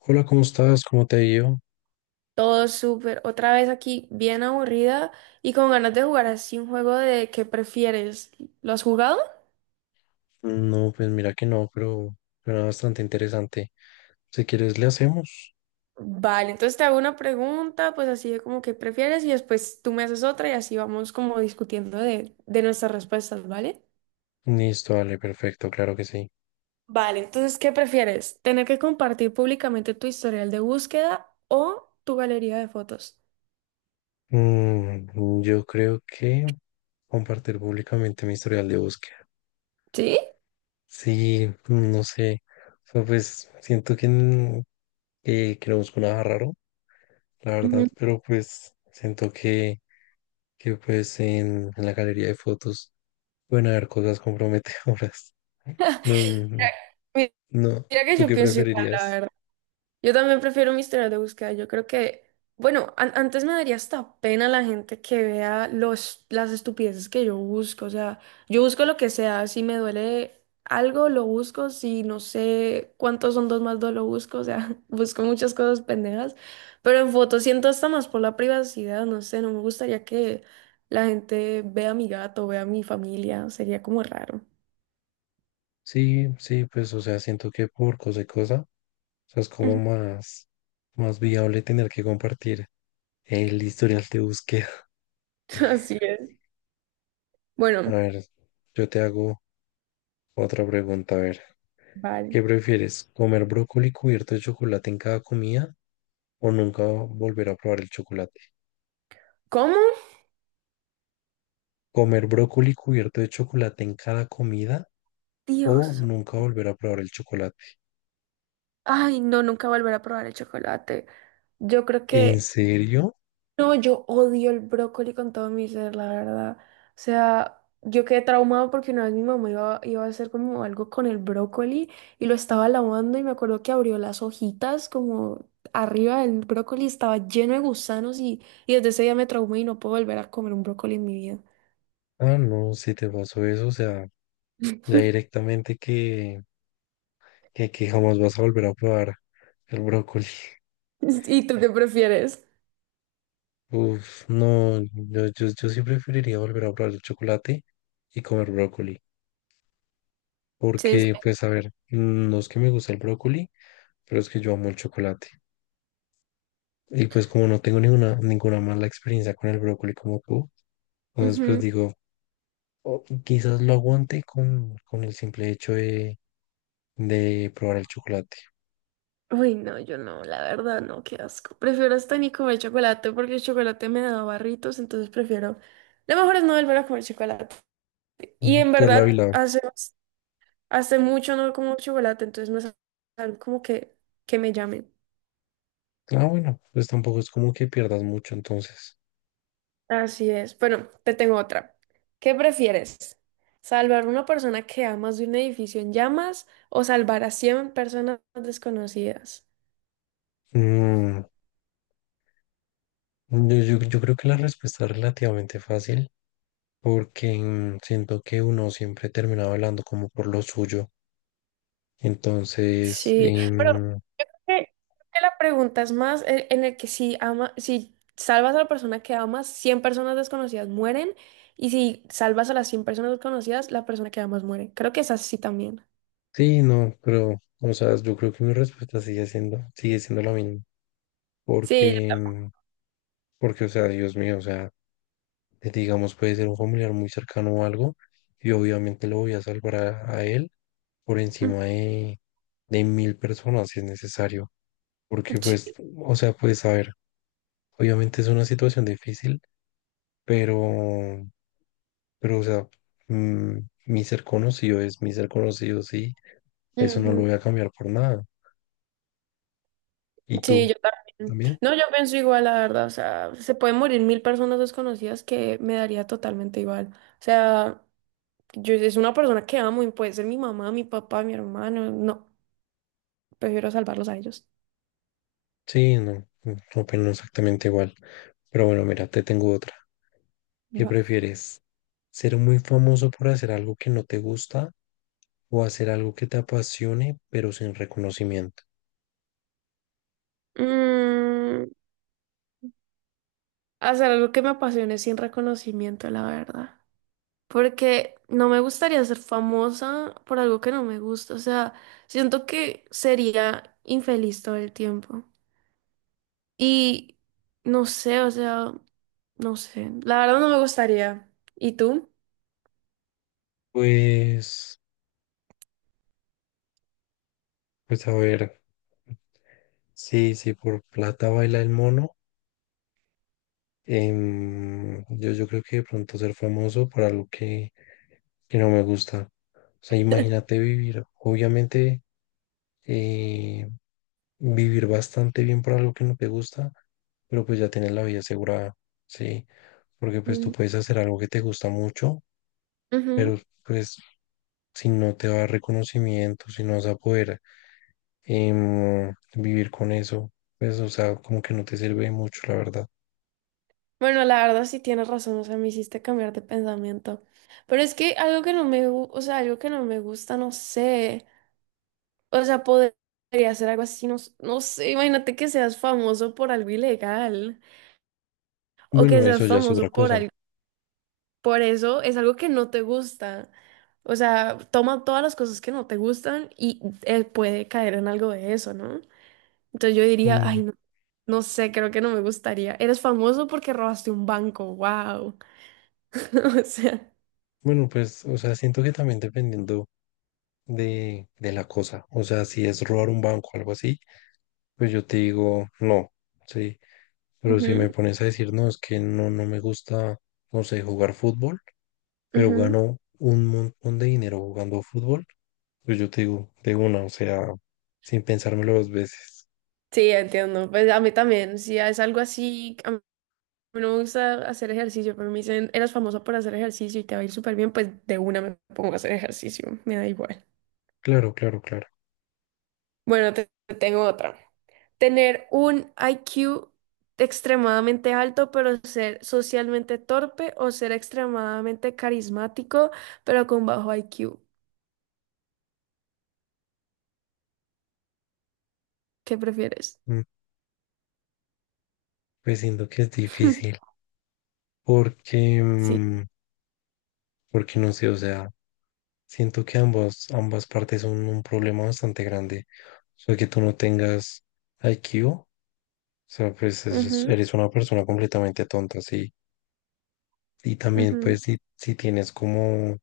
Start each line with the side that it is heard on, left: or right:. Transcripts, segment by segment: left: Hola, ¿cómo estás? ¿Cómo te ha ido?
right: Todo súper. Otra vez aquí, bien aburrida y con ganas de jugar así un juego de qué prefieres. ¿Lo has jugado?
left: No, pues mira que no, pero era bastante interesante. Si quieres, le hacemos.
right: Vale, entonces te hago una pregunta, pues así de como qué prefieres y después tú me haces otra y así vamos como discutiendo de nuestras respuestas, ¿vale?
left: Listo, vale, perfecto, claro que sí.
right: Vale, entonces, ¿qué prefieres? ¿Tener que compartir públicamente tu historial de búsqueda o tu galería de fotos?
left: Yo creo que compartir públicamente mi historial de búsqueda.
right: ¿Sí?
left: Sí, no sé. O sea, pues siento que no busco nada raro, la verdad,
right: Ujú.
left: pero pues siento que pues en la galería de fotos pueden haber cosas comprometedoras. No, no,
right: Mi-
left: no.
right: Mira que
left: ¿Tú
right: yo
left: qué
right: pienso
left: preferirías?
right: igual. Yo también prefiero mi historial de búsqueda. Yo creo que, bueno, antes me daría hasta pena la gente que vea las estupideces que yo busco. O sea, yo busco lo que sea. Si me duele algo, lo busco. Si no sé cuántos son dos más dos, lo busco. O sea, busco muchas cosas pendejas. Pero en fotos siento hasta más por la privacidad. No sé, no me gustaría que la gente vea a mi gato, vea a mi familia. Sería como raro.
left: Sí, sí, pues, o sea, siento que por cosa y cosa, o sea, es como más, más viable tener que compartir el historial de búsqueda.
right: Así es.
left: A
right: Bueno,
left: ver, yo te hago otra pregunta. A ver,
right: vale.
left: ¿qué prefieres? ¿Comer brócoli cubierto de chocolate en cada comida o nunca volver a probar el chocolate?
right: ¿Cómo?
left: ¿Comer brócoli cubierto de chocolate en cada comida o
right: Dios.
left: nunca volver a probar el chocolate?
right: Ay, no, nunca volver a probar el chocolate. Yo creo
left: ¿En
right: que,
left: serio?
right: no, yo odio el brócoli con todo mi ser, la verdad. O sea, yo quedé traumado porque una vez mi mamá iba a hacer como algo con el brócoli y lo estaba lavando y me acuerdo que abrió las hojitas como arriba del brócoli, estaba lleno de gusanos y desde ese día me traumé y no puedo volver a comer un brócoli en mi vida.
left: Ah, no, si te pasó eso, o sea, ya directamente que jamás vas a volver a probar el brócoli.
right: ¿Y tú qué prefieres?
left: Uf, no, yo sí preferiría volver a probar el chocolate y comer brócoli,
right: Sí,
left: porque
right: sí.
left: pues a ver, no es que me gusta el brócoli, pero es que yo amo el chocolate. Y pues como no tengo ninguna, ninguna mala experiencia con el brócoli como tú, entonces pues
right: Ujú.
left: digo, o quizás lo aguante con el simple hecho de probar el chocolate
right: Uy, no, yo no, la verdad no, qué asco. Prefiero hasta ni comer chocolate porque el chocolate me da barritos, entonces prefiero. Lo mejor es no volver a comer chocolate. Y en
left: por la
right: verdad,
left: vila.
right: hace mucho no como chocolate, entonces no es algo como que me llamen.
left: Ah, bueno, pues tampoco es como que pierdas mucho entonces.
right: Así es. Bueno, te tengo otra. ¿Qué prefieres? ¿Salvar a una persona que amas de un edificio en llamas o salvar a 100 personas desconocidas?
left: Mm, yo creo que la respuesta es relativamente fácil porque siento que uno siempre termina hablando como por lo suyo. Entonces,
right: Sí, pero que que la pregunta es más en el que si ama, si salvas a la persona que amas, 100 personas desconocidas mueren, y si salvas a las 100 personas desconocidas, la persona que amas muere. Creo que es así también.
left: sí, no, pero, o sea, yo creo que mi respuesta sigue siendo la misma.
right: Sí,
left: Porque, mm, porque, o sea, Dios mío, o sea, digamos, puede ser un familiar muy cercano o algo, y obviamente lo voy a salvar a él por
right: yo-
left: encima de mil personas si es necesario. Porque, pues,
right: sí,
left: o sea, pues, saber obviamente es una situación difícil, pero, pero o sea, mm, mi ser conocido es mi ser conocido, sí, eso no lo
right: ujú,
left: voy a cambiar por nada. ¿Y
right: sí,
left: tú?
right: yo también.
left: ¿También?
right: No, yo pienso igual, la verdad. O sea, se pueden morir mil personas desconocidas que me daría totalmente igual. O sea, yo es una persona que amo y puede ser mi mamá, mi papá, mi hermano. No, prefiero salvarlos a ellos.
left: Sí, no, opino exactamente igual. Pero bueno, mira, te tengo otra. ¿Qué
right: Va.
left: prefieres? ¿Ser muy famoso por hacer algo que no te gusta o hacer algo que te apasione pero sin reconocimiento?
right: Mm, Hacer algo que me apasione sin reconocimiento, la verdad. Porque no me gustaría ser famosa por algo que no me gusta. O sea, siento que sería infeliz todo el tiempo. Y no sé, o sea, no sé. La verdad no me gustaría. ¿Y tú?
left: Pues, pues a ver, sí, sí, por plata baila el mono. Yo creo que de pronto ser famoso por que no me gusta. O sea, imagínate vivir, obviamente, eh, vivir bastante bien por algo que no te gusta, pero pues ya tienes la vida asegurada, ¿sí? Porque pues tú
right: Mm,
left: puedes hacer algo que te gusta mucho, pero
right: ujú.
left: pues si no te va a dar reconocimiento, si no vas a poder vivir con eso, pues o sea, como que no te sirve mucho, la verdad.
right: Bueno, la verdad sí tienes razón, o sea, me hiciste cambiar de pensamiento. Pero es que algo que no me, o sea, algo que no me gusta, no sé. O sea, podría ser algo así, no, no sé, imagínate que seas famoso por algo ilegal o que
left: Bueno, eso
right: seas
left: ya es
right: famoso
left: otra
right: por
left: cosa.
right: algo, por eso es algo que no te gusta. O sea, toma todas las cosas que no te gustan y puede caer en algo de eso, ¿no? Entonces yo diría,
left: Mm,
right: ay, no, no sé, creo que no me gustaría. Eres famoso porque robaste un banco, wow. O sea,
left: Bueno, pues, o sea, siento que también dependiendo de la cosa, o sea, si es robar un banco o algo así, pues yo te digo no, sí, pero si
right: ujú,
left: me pones a decir no, es que no, no me gusta, no sé, jugar fútbol, pero
right: ujú.
left: gano un montón de dinero jugando fútbol, pues yo te digo de una, o sea, sin pensármelo dos veces.
right: Sí, entiendo. Pues a mí también, si es algo así. Mí no me gusta hacer ejercicio, pero me dicen, eras famosa por hacer ejercicio y te va a ir súper bien, pues de una me pongo a hacer ejercicio, me da igual.
left: Claro, claro, claro.
right: Bueno, te tengo otra. Tener un IQ extremadamente alto, pero ser socialmente torpe o ser extremadamente carismático, pero con bajo IQ. ¿Qué prefieres?
left: Mm, pues siento que es difícil, porque,
right: Sí.
left: mm, porque no sé, o sea. Siento que ambas, ambas partes son un problema bastante grande. O sea, que tú no tengas IQ, o sea,
right: Ujú,
left: eres una persona completamente tonta, sí. Y también,
right: ujú,
left: pues, si tienes como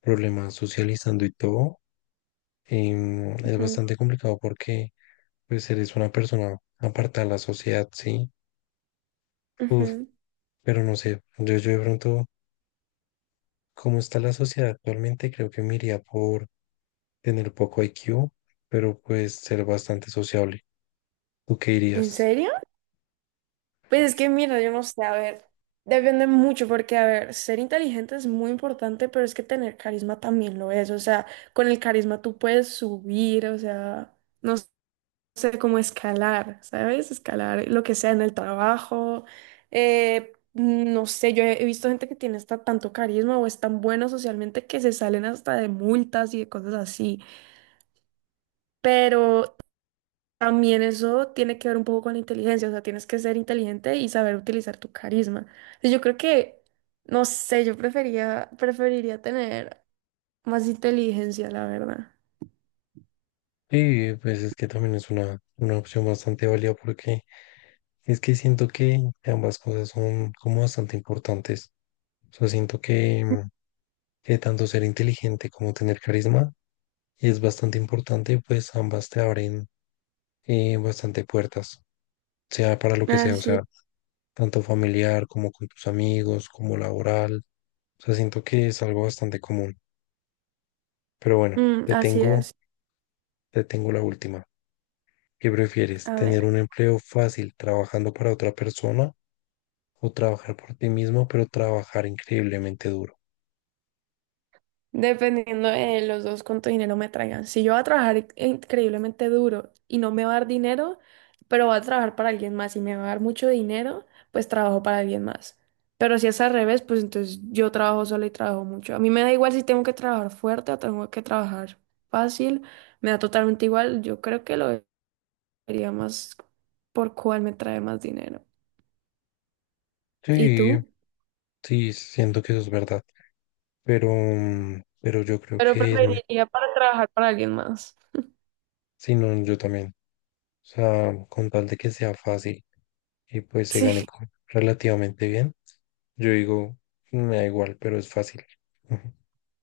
left: problemas socializando y todo, es
right: ujú,
left: bastante complicado porque, pues, eres una persona apartada de la sociedad, sí. Uf,
right: ujú.
left: pero no sé, yo de pronto, cómo está la sociedad actualmente, creo que me iría por tener poco IQ, pero pues ser bastante sociable. ¿Tú qué
right: ¿En
left: dirías?
right: serio? Pues es que mira, yo no sé, a ver, depende mucho porque, a ver, ser inteligente es muy importante, pero es que tener carisma también lo es, o sea, con el carisma tú puedes subir, o sea, no sé cómo escalar, ¿sabes? Escalar lo que sea en el trabajo, no sé, yo he visto gente que tiene hasta tanto carisma o es tan bueno socialmente que se salen hasta de multas y de cosas así. Pero también eso tiene que ver un poco con la inteligencia, o sea, tienes que ser inteligente y saber utilizar tu carisma. Y yo creo que, no sé, preferiría tener más inteligencia, la verdad.
left: Sí, pues es que también es una opción bastante válida porque es que siento que ambas cosas son como bastante importantes. O sea, siento que tanto ser inteligente como tener carisma es bastante importante, pues ambas te abren bastante puertas, sea para lo que sea, o
right: Así,
left: sea, tanto familiar como con tus amigos, como laboral. O sea, siento que es algo bastante común. Pero bueno,
right: mm, así es.
left: te tengo la última. ¿Qué prefieres?
right: A
left: ¿Tener
right: ver.
left: un empleo fácil trabajando para otra persona o trabajar por ti mismo, pero trabajar increíblemente duro?
right: Dependiendo de los dos cuánto dinero me traigan. Si yo voy a trabajar increíblemente duro y no me va a dar dinero, pero voy a trabajar para alguien más y me va a dar mucho dinero, pues trabajo para alguien más. Pero si es al revés, pues entonces yo trabajo sola y trabajo mucho. A mí me da igual si tengo que trabajar fuerte o tengo que trabajar fácil, me da totalmente igual. Yo creo que lo vería más por cuál me trae más dinero. ¿Y
left: Sí,
right: tú?
left: sí, siento que eso es verdad, pero yo creo
right: Pero
left: que
right: preferiría para trabajar para alguien más.
left: sí, no, yo también. O sea, con tal de que sea fácil y pues
right: Sí.
left: relativamente bien, yo digo, me da igual, pero es fácil. Ujú.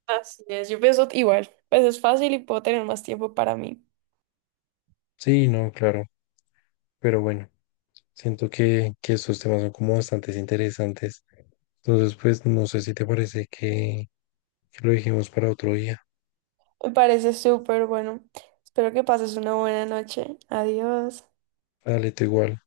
right: Así es, yo pienso igual, pues es fácil y puedo tener más tiempo para mí.
left: Sí, no, claro, pero bueno. Siento que estos temas son como bastante interesantes. Entonces, pues no sé si te parece que lo dejemos para otro día.
right: Me parece súper bueno. Espero que pases una buena noche. Adiós.
left: Dale, tú igual.